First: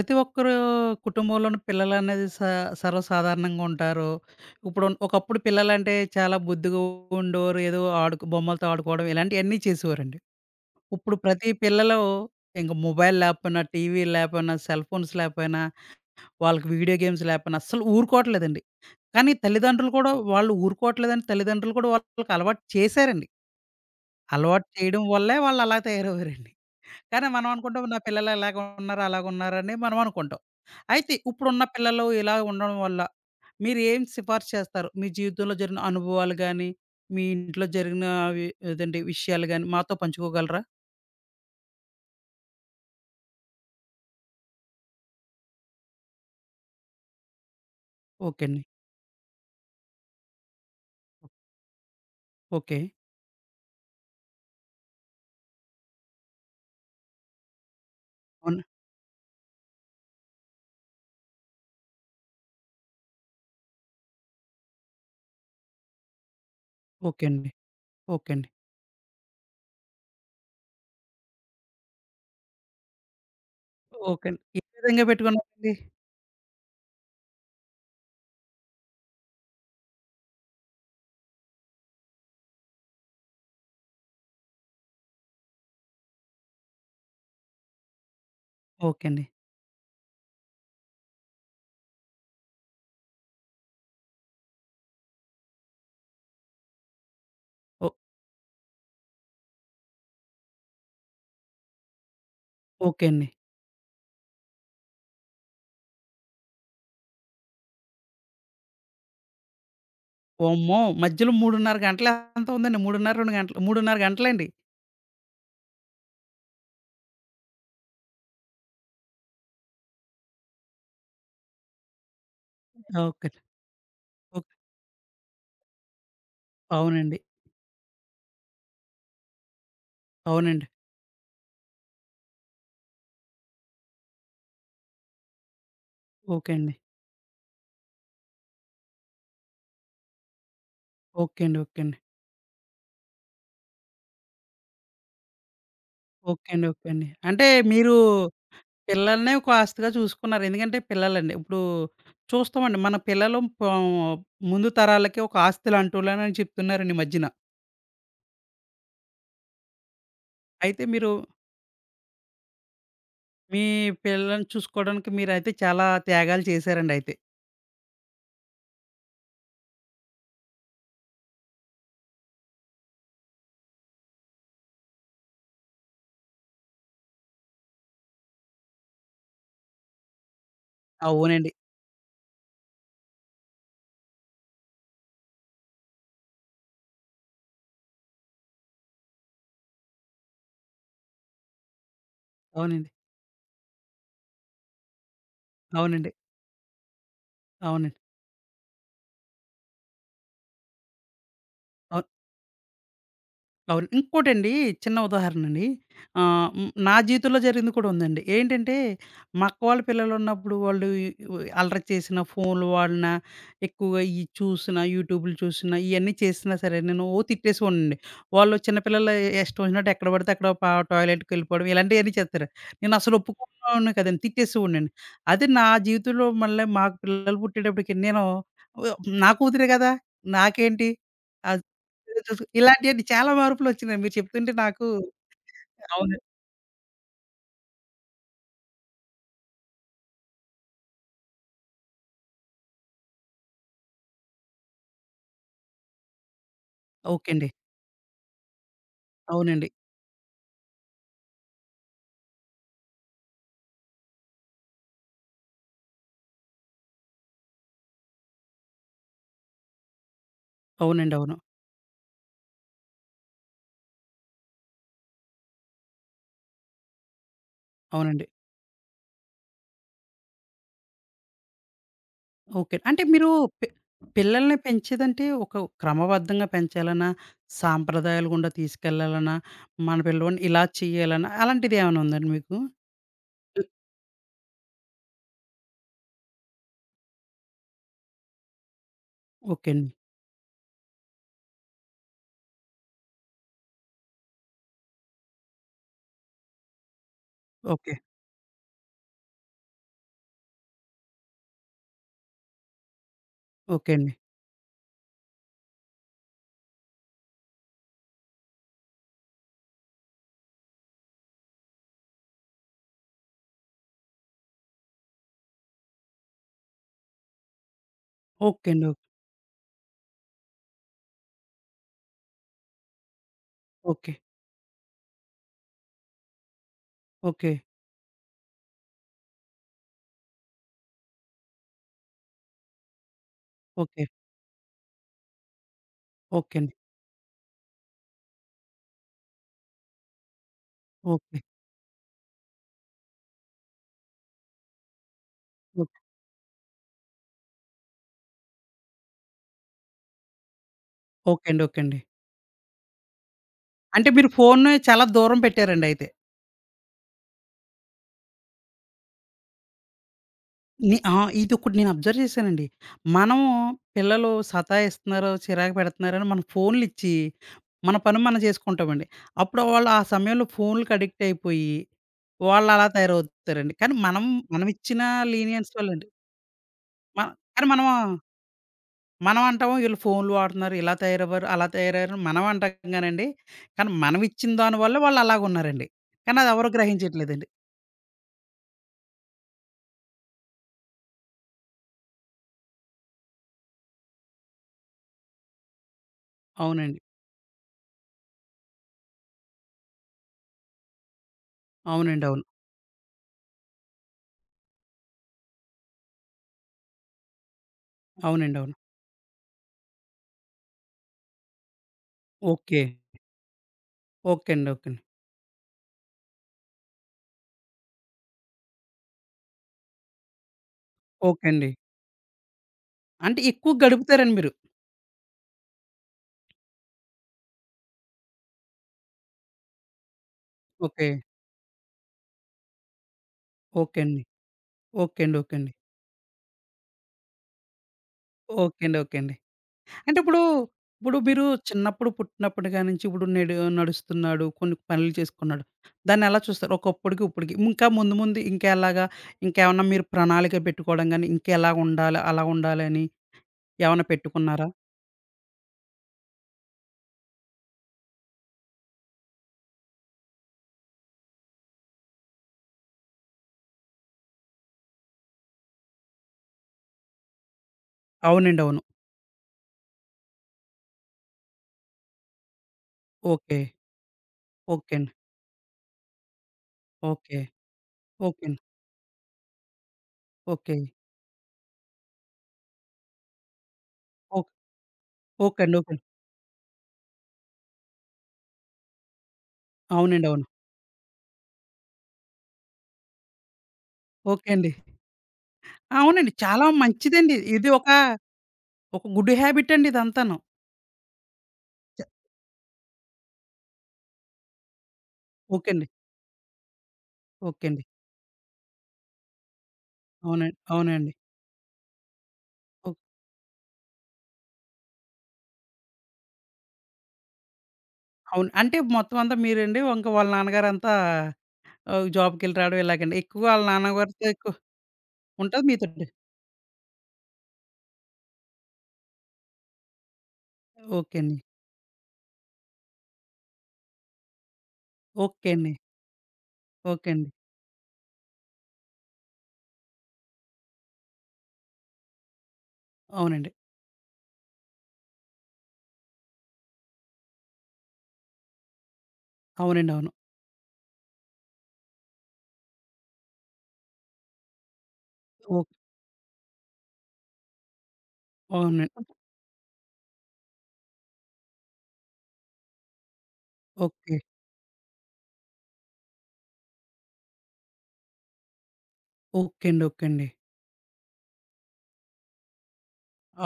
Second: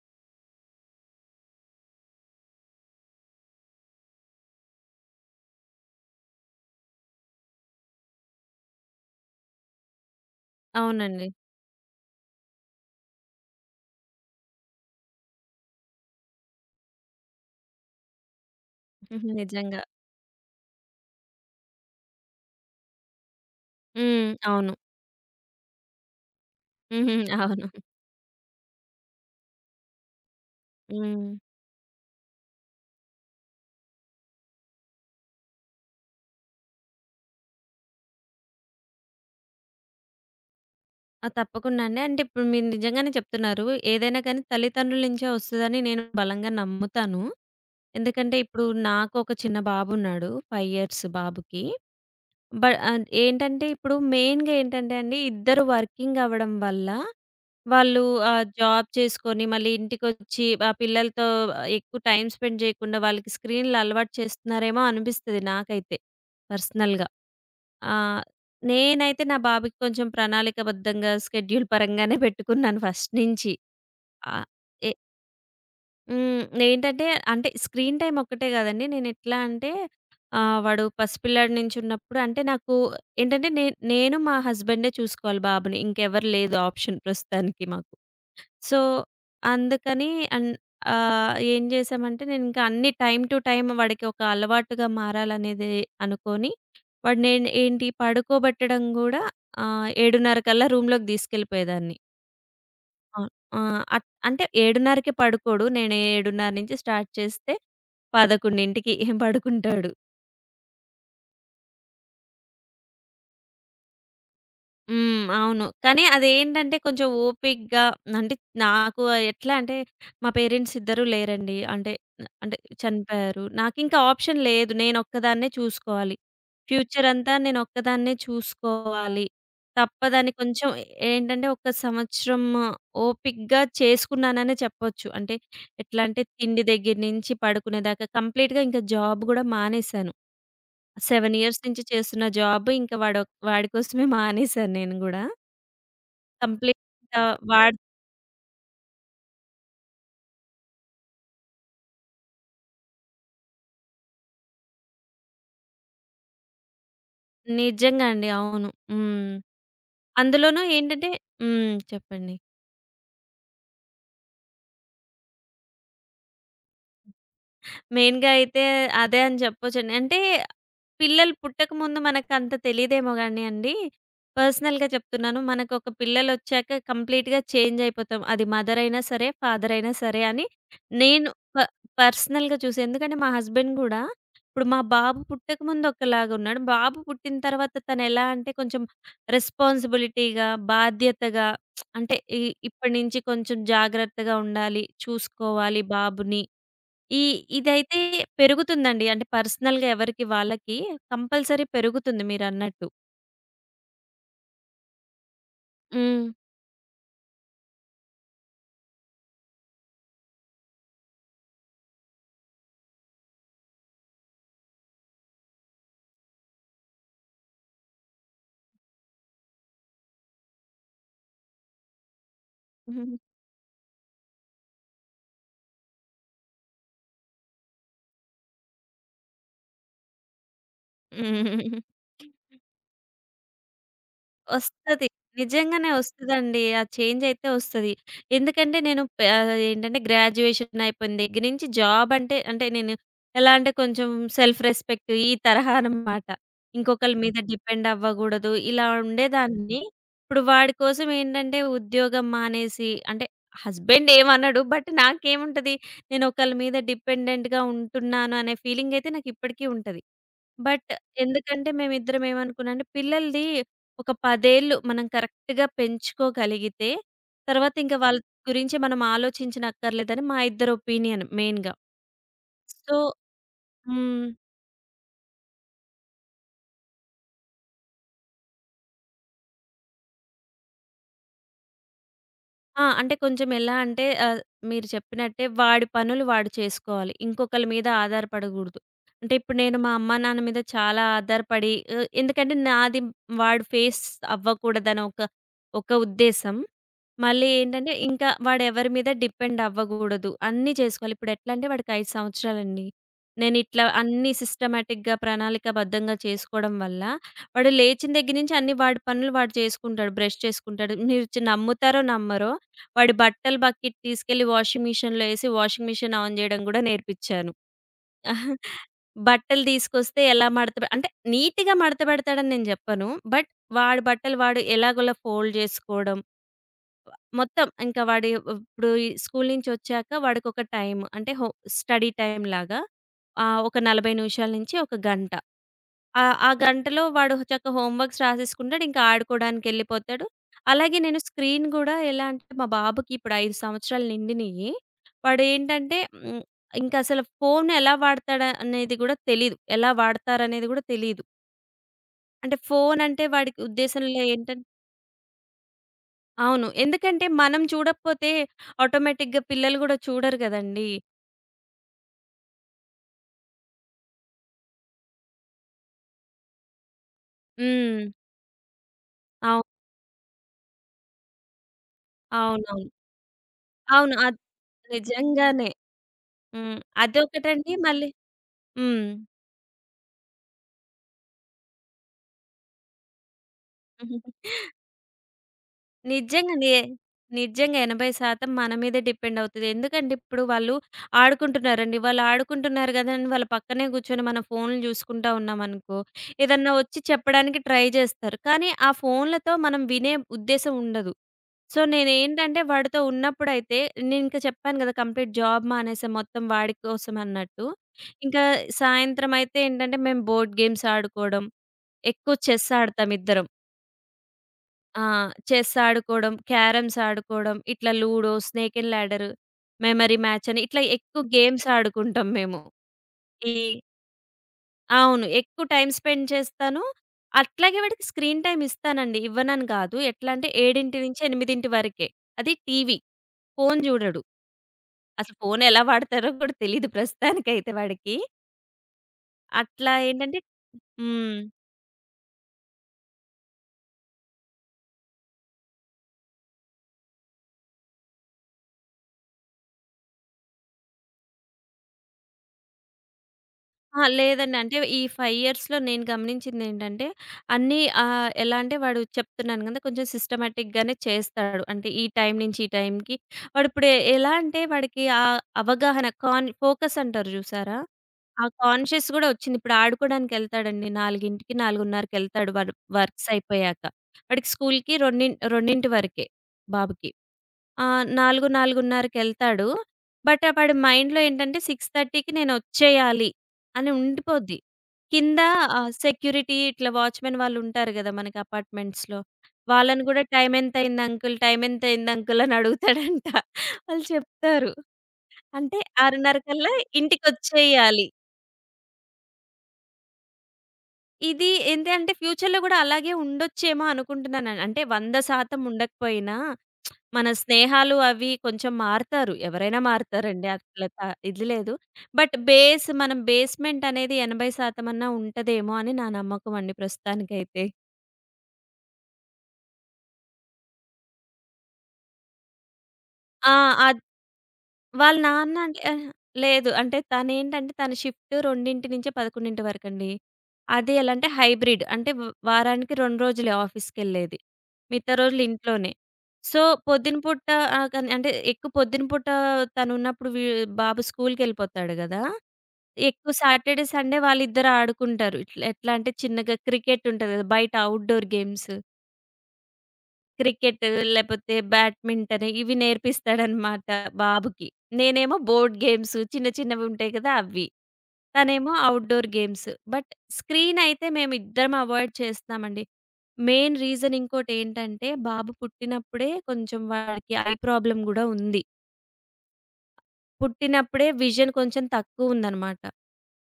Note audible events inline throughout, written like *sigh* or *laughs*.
ప్రతి ఒక్కరు కుటుంబంలోని పిల్లలనేది సర్వసాధారణంగా ఉంటారు. ఇప్పుడు ఒకప్పుడు పిల్లలంటే చాలా బుద్ధిగా ఉండేవారు. ఏదో ఆడుకు బొమ్మలతో ఆడుకోవడం ఇలాంటియన్నీ చేసేవారండి. ఇప్పుడు అవునండి. ప్రతి పిల్లలు ఇంక మొబైల్ లేకపోయినా, టీవీ లేకపోయినా, సెల్ ఫోన్స్ లేకపోయినా, వాళ్ళకి వీడియో గేమ్స్ లేకపోయినా అస్సలు ఊరుకోవట్లేదండి. హుహు. కానీ నిజంగా. తల్లిదండ్రులు కూడా వాళ్ళు ఊరుకోవట్లేదని తల్లిదండ్రులు కూడా వాళ్ళకి అలవాటు చేశారండి. హ్మ్. అలవాటు అవును. చేయడం వల్లే వాళ్ళు అలా తయారయ్యారండి. హుహు. కానీ *laughs* మనం అవును. అనుకుంటాం నా పిల్లలు ఇలాగ ఉన్నారు, అలాగున్నారని మనం అనుకుంటాం. అయితే హ్మ్. ఇప్పుడున్న పిల్లలు ఇలా ఉండడం వల్ల మీరేం సిఫార్సు చేస్తారు? మీ జీవితంలో జరిగిన అనుభవాలు గాని, మీ ఇంట్లో జరిగిన అవి అదేంటి విషయాలు గాని మాతో పంచుకోగలరా? ఆ! తప్పకుండా అండి. అంటే ఇప్పుడు మీరు నిజంగానే చెప్తున్నారు. ఏదైనా కానీ తల్లిదండ్రుల నుంచే వస్తదని నేను బలంగా నమ్ముతాను. ఎందుకంటే ఓకే అండి. ఇప్పుడు నాకు ఒక చిన్న బాబున్నాడు. 5 ఇయర్స్ బాబుకి. బ ఓకే. ఏంటంటే ఇప్పుడు మెయిన్‌గా ఏంటంటే అండి ఇద్దరు వర్కింగ్ అవ్వడం వల్ల వాళ్ళు అవునా? జాబ్ చేసుకొని మళ్ళీ ఇంటికొచ్చి ఆ పిల్లలతో ఎక్కువ టైమ్ స్పెండ్ చేయకుండా వాళ్ళకి స్క్రీన్‌లు అలవాటు చేస్తున్నారేమో అనిపిస్తది నాకైతే పర్సనల్‌గా. ఓకే అండి. ఆ! ఓకే అండి. నేనైతే నా బాబుకి కొంచెం ప్రణాళికబద్ధంగా స్కెడ్యూల్ పరంగానే పెట్టుకున్నాను ఫస్ట్ నుంచి. ఓకే అండి. ఆహ్, ఏ ఎ విధంగా పెట్టుకున్నారండి? హ్మ్. ఏంటంటే అంటే స్క్రీన్ టైమ్ ఒక్కటే కాదండి. నేనెట్లా అంటే వాడు పసిపిల్లాడి నుంచున్నప్పుడు అంటే నాకు ఏంటంటే నే నేను మా హస్బెండే చూసుకోవాలి బాబుని. ఇంకెవరు లేదు ఆప్షన్ ప్రస్తుతానికి మాకు. సో, ఓకే అండి. అందుకని అన్ ఏం చేశామంటే నేనింక అన్నీ టైమ్ టు టైమ్ వాడికి ఒక అలవాటుగా మారాలనేది అనుకోని, వాడు నేను ఏంటి ఓ పడుకోబెట్టడం గూడా 7:30 కల్లా రూమ్‌లోకి తీసుకెళ్ళిపోయేదాన్ని. ఓకే అండి. అవును. ఆ! అంటే 7:30కి పడుకోడు. నేను 7:30 నుంచి స్టార్ట్ చేస్తే 11కి పడుకుంటాడు. వామ్మో! మధ్యలో 3:30 గంటలు ఎంత ఉందండి? 3:30, 2 గంటలు 3:30 గంటలండి. హ్మ్. అవును. కానీ అదేంటంటే కొంచెం ఓపికగా అంటే నాకు ఎట్లా అంటే మా పేరెంట్స్ ఇద్దరూ లేరండి. అంటే అంటే ఓకే అండి. చనిపోయారు. నాకింకా ఆప్షన్ ఓకే. లేదు. నేనొక్కదాన్నే చూసుకోవాలి. ఫ్యూచర్ అవునండి. అంతా నేనొక్కదాన్నే చూసుకోవాలి. తప్పదని అవునండి. కొంచెం ఏంటంటే ఒక సంవత్సరం ఓపికగా చేసుకున్నాననే చెప్పొచ్చు. అంటే ఎట్లా అంటే ఓకే తిండి అండి. దగ్గర నుంచి పడుకునేదాకా కంప్లీట్‌గా ఇంకా జాబ్ గూడా మానేశాను. 7 ఓకే అండి. ఇయర్స్ ఓకే నుంచి అండి. చేస్తున్న జాబ్ ఇంకా వాడి కోసమే మానేశాను నేను గూడా. ఓకే అండి. ఓకే అండి. కంప్లీట్‌గా అంటే వాడ్ మీరు పిల్లల్నే కాస్త్‌గా చూసుకున్నారు. ఎందుకంటే పిల్లలండి ఇప్పుడు చూస్తామండి మన పిల్లలు పో ముందు తరాలకి ఒక ఆస్తి లాంటోళ్ళని చెప్తున్నారండి ఈ మధ్యన. నిజంగా అండి. అవును. హ్మ్. అందులోనూ అయితే ఏంటంటే మీరు హ్మ్. చెప్పండి. మీ పిల్లల్ని చూసుకోవడానికి మీరైతే చాలా త్యాగాలు చేశారండి అయితే. మెయిన్‌గా అయితే అదే అని చెప్పొచ్చండి. అంటే పిల్లలు పుట్టకముందు మనకంత తెలీదేమో గాని అండి. పర్సనల్‌గా చెప్తున్నాను. మనకొక పిల్లలొచ్చాక కంప్లీట్‌గా చేంజ్ అయిపోతాం. అది మదర్ అయినా సరే, ఫాదర్ అయినా సరే అని నేను అవునండి. ప పర్సనల్‌గా చూసి. ఎందుకంటే మా హస్బెండ్ గూడా ఇప్పుడు మా బాబు పుట్టకముందు ఒకలాగున్నాడు. బాబు పుట్టిన తర్వాత తనెలా అంటే కొంచెం రెస్పాన్సిబిలిటీగా, బాధ్యతగా అంటే ఇ అవునండి. ఇప్పటి నుంచి కొంచెం జాగ్రత్తగా ఉండాలి, చూసుకోవాలి అవునండి. బాబుని ఈ అవునండి. ఇదైతే పెరుగుతుందండి. అంటే పర్సనల్‌గా ఎవరికి వాళ్ళకి కంపల్సరీ అవును. పెరుగుతుంది మీరన్నట్టు. అవును. ఇంకోటండి చిన్న ఉదాహరణండి. హ్మ్. నా జీవితంలో జరిగింది కూడా ఉందండి. ఏంటంటే, మా అక్క వాళ్ళ పిల్లలున్నప్పుడు వాళ్ళు ఈ వ్ అల్లరి చేసినా, ఫోన్లు వాడినా, ఎక్కువగా ఇయి చూసినా, యూట్యూబ్‌లు చూసినా, ఇయన్నీ చేసినా సరే నేను తిట్టేసేవాడినండి. వాళ్ళు చిన్నపిల్లలు ఇష్టం వచ్చినట్టు ఎక్కడ పడితే అక్కడ టాయిలెట్‌కెళ్ళిపోవడం ఇలాంటియన్నీ చేత్తారు. హ్మ్. నేనసలు ఒప్పుకునేవాడిని కాదండి. తిట్టేసేవాడినండి. అది నా జీవితంలో మళ్ళీ మాకు పిల్లలు పుట్టేటప్పటికి నేను వ్ నా కూతురే కదా! నాకేంటి? అద్ *laughs* ఇలాంటియన్ని చాలా మార్పులొచ్చినియి. మీరు చెప్తుంటే నాకు వస్తది. నిజంగానే అవును. వస్తదండి. ఆ చేంజ్ అయితే వస్తది. ఎందుకంటే నేను ఏంటంటే గ్రాడ్యుయేషన్ అయిపోయిన దగ్గర నుంచి జాబ్ అంటే, అంటే నేను ఎలా అంటే కొంచెం సెల్ఫ్ రెస్పెక్ట్ ఈ తరహా అన్నమాట. ఇంకొకళ్ళ ఓకే మీద అండి. డిపెండ్ అవ్వగూడదు. ఇలా అవునండి. ఉండేదాన్ని. ఇప్పుడు వాడి కోసం ఏంటంటే ఉద్యోగం మానేసి అంటే హస్బెండ్ ఏమనడు. బట్ నాకేముంటది? నేను ఒకళ్ళ మీద డిపెండెంట్‌గా ఉంటున్నాను అనే ఫీలింగ్ అయితే నాకు ఇప్పటికి ఉంటది. బట్ అవునండి. అవును. ఎందుకంటే మేమిద్దరం ఏమనుకున్నాం అంటే పిల్లలది ఒక 10 ఏళ్ళు మనం కరెక్ట్‌గా పెంచుకోగలిగితే, తర్వాత ఇంక వాళ్ళ అవునండి. గురించి మనం ఆలోచించనక్కర్లేదని మా ఇద్దరి ఒపీనియన్ మెయిన్‌గా. ఓకే. సో అంటే మీరు పి హ్మ్. పిల్లల్ని పెంచేదంటే ఒక క్రమబద్ధంగా పెంచాలనా? సాంప్రదాయాల గుండా తీసుకెళ్ళాలనా? మన పిల్లోడిని ఇలా చేయాలనా? అలాంటిదేమన్నా ఉందండి మీకు? ఆ! అంటే కొంచెం హ్మ్. ఎలా అంటే మీరు చెప్పినట్టే వాడి పనులు వాడు చేసుకోవాలి. ఇంకొకళ్ళ మీద ఆధారపడగూడదు. అంటే ఇప్పుడు ఓకే నేను అండి. మా అమ్మా నాన్న మీద చాలా ఆధారపడి ఎందుకంటే నాది వాడు ఫేస్ అవ్వకూడదని ఒక ఉద్దేశం. మళ్ళీ ఏంటంటే ఓకే. ఇంకా వాడెవరి మీద డిపెండ్ అవ్వగూడదు. అన్నీ చేసుకోవాలి. ఇప్పుడెట్లా అంటే వాడికి 5 సంవత్సరాలండి. నేనిట్లా ఓకే అండి. అన్నీ సిస్టమాటిక్‌గా ప్రణాళికాబద్ధంగా చేసుకోవడం వల్ల వాడు లేచిన దగ్గర నుంచి అన్ని వాడి పనులు వాడు చేసుకుంటాడు. బ్రష్ చేసుకుంటాడు. మీరు నమ్ముతారో నమ్మరో వాడి బట్టల బకెట్ తీసుకెళ్ళి వాషింగ్ మిషన్‌లో ఏసి, వాషింగ్ మిషన్ ఆన్ జేయడం గూడా నేర్పిచ్చాను. ఓకే అండి. బట్టలు తీసుకొస్తే ఎలా మడత పె అంటే నీట్‌గా మడత పెడతాడని నేను జెప్పను. బట్ వాడి ఓకే. బట్టలు వాడు ఎలాగోలా ఫోల్డ్ జేసుకోవడం, ఓకే. మొత్తం ఇంకా వాడి ఇప్పుడు ఈ స్కూలు నుంచొచ్చాక వాడికొక టైం అంటే స్టడీ టైమ్‌లాగా ఒక ఓకే. 40 నిమిషాల నుంచి ఒక గంట. ఆ! ఆ ఓకే అండి. గంటలో వాడు చక్కగా హోమ్ వర్క్స్ రాసేసుకుంటాడు. ఇంకా ఆడుకోవడానికెళ్ళిపోతాడు. అలాగే నేను ఓకే. స్క్రీన్ గూడా ఎలా అంటే మా బాబుకి ఇప్పుడు 5 సంవత్సరాలు నిండినియి. వాడేంటంటే ఓకే. హ్మ్. ఇంకసలు ఫోన్ ఎలా వాడతాడా అనేది గూడా తెలీదు. ఎలా వాడతారనేది గూడా తెలీదు. ఓకే అండి. ఓకే అండి. అంటే ఫోన్ అంటే వాడి అంటే ఉద్దేశంలో మీరు ఏంటంటే ఫోన్‌ని చాలా దూరం పెట్టారండి అయితే. అవును. ఎందుకంటే మనం చూడకపోతే ఆటోమేటిక్‌గా పిల్లలు గూడా చూడరు గదండీ! ఆ! ఇదొకటి నేను అబ్జర్వ్ చేశానండి. మనము పిల్లలు సతాయిస్తున్నారు, చిరాకు పెడుతున్నారని మనం ఫోన్‌లిచ్చి, మన హ్మ్. పని మనం చేసుకుంటామండి. అవు అప్పుడు వాళ్ళు ఆ సమయంలో ఫోన్‌లకి అడిక్ట్ అయిపోయి, వాళ్ళు అవునవును. అలా తయారవుతారండి. కానీ అవును. మనం అది మనమిచ్చిన నిజంగానే. లీనియన్స్ వల్లండి. హ్మ్. మ కానీ అదొకటండి మనం మళ్ళీ హ్మ్. మనం అంటాము వీళ్ళు ఫోన్‌లు వాడుతున్నారు, ఇలా తయారవ్వరు, అలా తయారయ్యారని మనం అంటాం కానండి. కానీ మనం ఇచ్చిన దాని వల్ల వాళ్ళు అలాగున్నారండి. కానీ అది ఎవరు నిజంగానే. గ్రహించట్లేదండి. నిజంగా 80% మన మీదే డిపెండ్ అవుతది. ఎందుకంటే ఇప్పుడు వాళ్ళు ఆడుకుంటున్నారండి. వాళ్ళు ఆడుకుంటున్నారు గదా! అని వాళ్ళ పక్కనే కూర్చొని మనం ఫోన్‌లు చూసుకుంటా ఉన్నామనుకో, ఏదన్నా వచ్చి అవునండి. చెప్పడానికి ట్రై జేస్తారు. కానీ ఆ ఫోన్‌లతో మనం వినే ఉద్దేశ్యం ఉండదు. సో, అవునండి. అవును. నేనేంటంటే వాడితో ఉన్నప్పుడైతే నేనింక చెప్పాను గదా! కంప్లీట్ జాబ్ మానేసా మొత్తం వాడి కోసం అన్నట్టు. ఇంకా అవునండి. అవును. సాయంత్రం అయితే ఏంటంటే మేము బోర్డ్ గేమ్స్ ఆడుకోవడం, ఎక్కువ చెస్ ఓకే. ఆడతాం ఇద్దరం. ఓకే అండి. ఓకే అండి. ఆ! చెస్ ఆడుకోవడం, క్యారమ్స్ ఆడుకోవడం, ఇట్లా Ludo, snake and ladder, memory match అని ఇట్లా ఎక్కువ ఓకే గేమ్స్ అండి. ఆడుకుంటాం మేము. అంటే ఈ ఎక్కువ గడుపుతారండి మీరు. అవును. ఎక్కువ టైమ్ స్పెండ్ చేస్తాను. అట్లాగే వాడికి స్క్రీన్ టైమ్ ఇస్తానండి. ఇవ్వనని కాదు. ఎట్లా అంటే ఓకే. 7-8 వరకే. అది టీవీ. ఫోను ఓకే చూడడు. అండి. ఓకే అసలు అండి. ఓకే ఫోను అండి. ఎలా వాడతారో కూడా తెలీదు ప్రస్తుతానికైతే వాడికి. ఓకే అండి. ఓకే అండి. అట్లా అంటే ఏంటంటే ఇప్పుడు, ఇప్పుడు హ్మ్. మీరు చిన్నప్పుడు పుట్టినప్పటి కానించి ఇప్పుడు నేడు నడుస్తున్నాడు, కొన్ని పనులు చేసుకున్నాడు. దాన్నెలా చూస్తారు? ఒకప్పుడుకి, ఇప్పటికి. ఇంకా ముందు ముందు ఇంకా ఎలాగా ఇంకేమన్నా మీరు ప్రణాళిక పెట్టుకోవడం గాని, ఇంకా ఎలా ఉండాలి, అలా ఉండాలని అహా! ఏమన్నా లేదండి. పెట్టుకున్నారా? అంటే ఈ 5 ఇయర్స్‌లో నేను గమనించిందేంటంటే, అన్నీ ఎలా అంటే వాడు చెప్తున్నాను కదా! కొంచెం సిస్టమాటిక్‌గానే చేస్తాడు. అంటే ఈ టైం నుంచి ఈ టైంకి వాడిప్పుడు ఎలా అంటే వాడికి ఆ అవగాహన ఫోకస్ అంటారు చూసారా? ఆ అవునండి. అవును. కాన్షియస్ కూడా వచ్చింది. ఇప్పుడు ఆడుకోవడానికెళ్తాడండి 4:00కి, 4:30కెళ్తాడు వాడు వర్క్స్ ఓకే. అయిపోయాక. వాడికి స్కూల్‌కి ఓకే అండి. 2 వరకే బాబుకి. ఓకే. ఆ! ఓకే 4, అండి. 4:30కెళ్తాడు. బట్ వాడి ఓకే. మైండ్‌లో ఏంటంటే 6:30కి నేనొచ్చేయాలి అని ఓక్ ఉండిపోద్ది. కింద ఓకే అండి. ఓకే అండి. సెక్యూరిటీ ఇట్లా వాచ్‌మెన్ వాళ్ళుంటారు గదా! మనకి అపార్ట్‌మెంట్స్‌లో. వాళ్ళని గూడా అవునండి. అవును. "టైమెంతయింది అంకుల్? టైమెంతయింది అంకుల్?" అని అడుగుతాడంట. వాళ్ళు ఓకే చెప్తారు. అండి. అంటే అవునండి. 6:30 చాలా కల్లా మంచిదండి. ఇది ఒక ఇంటికొచ్చేయాలి. ఒక గుడ్ హ్యాబిట్ అండి ఇదంతాను. ఇది ఏంటి అంటే ఫ్యూచర్‌లో గూడా అలాగే ఉండొచ్చేమో అనుకుంటున్నాను. అంటే 100% ఓకే అండి. ఉండకపోయినా మన ఓకే అండి. స్నేహాలు అవి కొంచెం మారతారు. ఎవరైనా మారతారండి. అవునండి. అట్లా త అవునండి. ఇది లేదు. But oh! బేస్‌మెంట్ అనేది 80% అన్నా ఉంటదేమో అని నా నమ్మకం అండి ప్రస్తుతానికైతే. అవును. అంటే మొత్తం అంతా మీరండి. ఇంకా వాళ్ళ నాన్నగారంతా జాబ్‌కెళ్ళి రావడం ఇలాగండి. ఎక్కువ ఆ! వాళ్ళ అద్ నాన్నగారితో ఎక్కువ వాళ్ళ నాన్న ఉంటది అంటే మీతోటి. లేదు. అంటే తనేంటంటే తన షిఫ్ట్ 2 నుంచి 11 వరకండి. అది ఎలా ఓకే అంటే అండి. హైబ్రిడ్. అంటే వారానికి 2 రోజులే ఆఫీస్‌కెళ్ళేది. మిగతా రోజులు ఓకే అండి. ఇంట్లోనే. సో, ఓకే పొద్దున అండి. పూట ఆహ్, కన్ అంటే ఎక్కువ పొద్దున పూట తనున్నప్పుడు వీ బాబు స్కూల్‌కెళ్ళిపోతాడు గదా! ఎక్కువ అవునండి. సాటర్‌డే, సండే వాళ్ళిద్దరు ఆడుకుంటారు. ఇట్లా ఎట్లా అంటే చిన్నగా క్రికెట్ ఉంటది కదా! బయట ఔట్‌డోర్ గేమ్స్. అవునండి. అవును. క్రికెట్ లేపోతే బ్యాడ్మింటన్ ఇవి నేర్పిస్తాడనమాట బాబుకి. నేనేమో ఓహ్! బోర్డ్ గేమ్స్ చిన్న చిన్నవి ఉంటాయి కదా! అవి. తనేమో అవునండి. Okay. Outdoor games. But screen అయితే మేమిద్దరం అవాయిడ్ చేస్తామండి. మెయిన్ రీజన్ ఇంకోటేంటంటే బాబు పుట్టినప్పుడే కొంచెం వాడికి ఐ ప్రాబ్లమ్ గూడా ఉంది. ఓకే అండి. ఓకే అండి. పుట్టినప్పుడే విజన్ కొంచెం తక్కువుందనమాట.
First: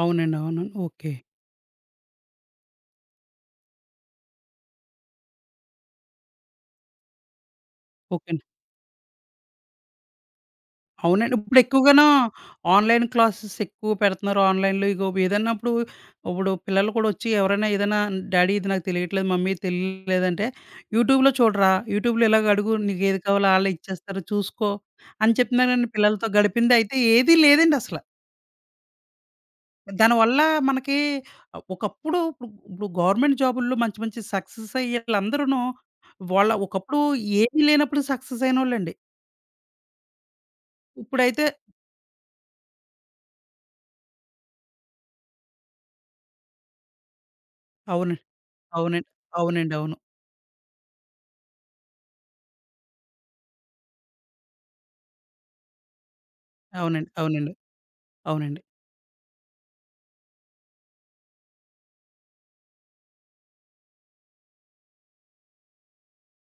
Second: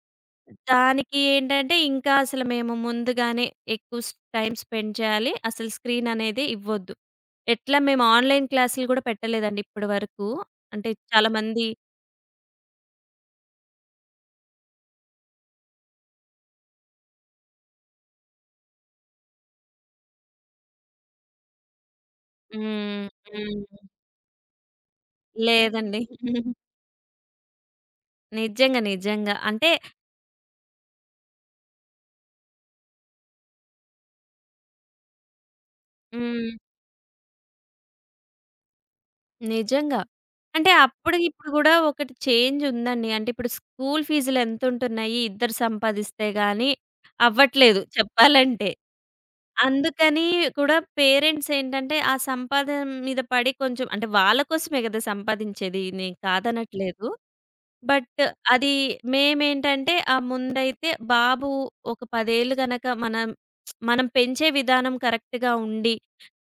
అవునండి. అవును. ఓకే. దానికి ఏంటంటే, ఇంకా అసలు మేము ముందుగానే ఎక్కువ టైమ్ స్పెండ్ చేయాలి. అసలు స్క్రీన్ అనేది ఇవ్వొద్దు. ఎట్లా మేము ఓకే. ఆన్‌లైన్ క్లాసులు గూడా పెట్టలేదండి ఇప్పటి వరకు. అంటే చాలా అవునండి. మంది ఇప్పుడెక్కువగాను ఆన్‌లైన్ క్లాసెస్ ఎక్కువ పెడుతున్నారు. ఆన్‌లైన్‌లో ఇగో ఏదన్నా ఇప్పుడు, ఇప్పుడు పిల్లలు కూడా వచ్చి ఎవరైనా ఏదైనా డాడీ ఇది నాకు తెలియట్లేదు, మమ్మీ తెలియలేదంటే, యూట్యూబ్‌లో చూడరా, యూట్యూబ్‌లో ఇలాగ అడుగు హ్మ్. నీకేది కావాలో ఆళ్ళే హ్మ్. ఇచ్చేస్తారు చూసుకో అని చెప్తున్నారండి లేదండి. పిల్లలతో *laughs* గడిపిందయితే ఏదీ లేదండి అసల. నిజంగా. నిజంగా. అంటే దానివల్ల మనకి ఒకప్పుడు ఇప్పుడు ఇప్పుడు గవర్నమెంట్ జాబుల్లో మంచి మంచి సక్సెస్ అయ్యేళ్ళందరూను హ్మ్. వాళ్ళ ఒకప్పుడు ఏమీ లేనప్పుడు సక్సెస్ అయినోళ్ళండి. నిజంగా. అంటే అప్పుడు ఇప్పుడైతే ఇప్పుడు గూడా ఒకటి చేంజ్ ఉందండి. అంటే ఇప్పుడు స్కూల్ ఫీజులు ఎంతుంటున్నాయి? ఇద్దరు సంపాదిస్తే గాని అవ్వట్లేదు అవునండి. చెప్పాలంటే. అవునండి. అవునండి. అవును. అందుకని కూడా పేరెంట్స్ ఏంటంటే, ఆ సంపాదన మీద పడి కొంచెం అంటే వాళ్ళ కోసమే కదా సంపాదించేది. నేను కాదనట్లేదు. అవునండి. అవునండి. బట్ అవునండి. అది మేమేంటంటే, ఆ ముందైతే బాబు ఒక 10 ఏళ్ళు గనక మనం మనం పెంచే విధానం కరెక్ట్‌గా ఉండి,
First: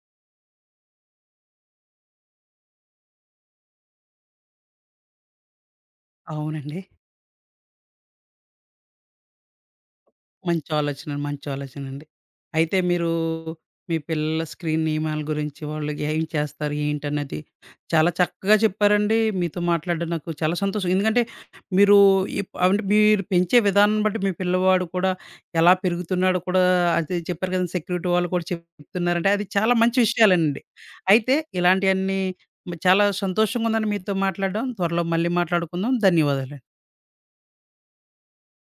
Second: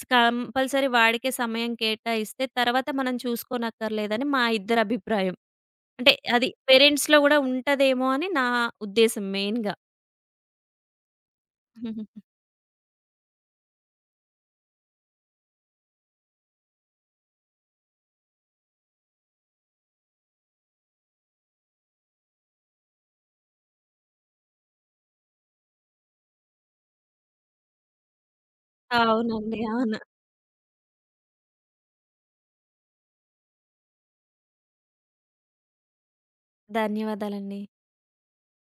కంపల్సరీ వాడికే సమయం కేటాయిస్తే తర్వాత మనం చూసుకోనక్కర్లేదని మా ఇద్దరి అభిప్రాయం. అంటే అది అవునండి. పేరెంట్స్‌లో గూడా ఉంటదేమో అని నా ఉద్దేశం మెయిన్‌గా. మంచి ఆలోచన, మంచి ఆలోచనండి. *laughs* అయితే మీరు మీ పిల్లల స్క్రీన్ నియమాల గురించి వాళ్ళు ఏం చేస్తారు, ఏంటన్నది చాలా చక్కగా చెప్పారండి. మీతో మాట్లాడడం నాకు చాలా సంతోషం. ఎందుకంటే మీరు అంటే మీరు పెంచే విధానం బట్టి మీ పిల్లవాడు కూడా ఎలా పెరుగుతున్నాడో కూడా అది చెప్పారు కదండీ. సెక్యూరిటీ వాళ్ళు కూడా చెప్తున్నారంటే అది అవునండి. చాలా అవును. మంచి విషయాలేనండి. అయితే ఇలాంటియన్నీ చాలా సంతోషంగా ఉందండి మీతో మాట్లాడడం. త్వరలో మళ్ళీ మాట్లాడుకుందాం. ధన్యవాదాలు. ధన్యవాదాలండి.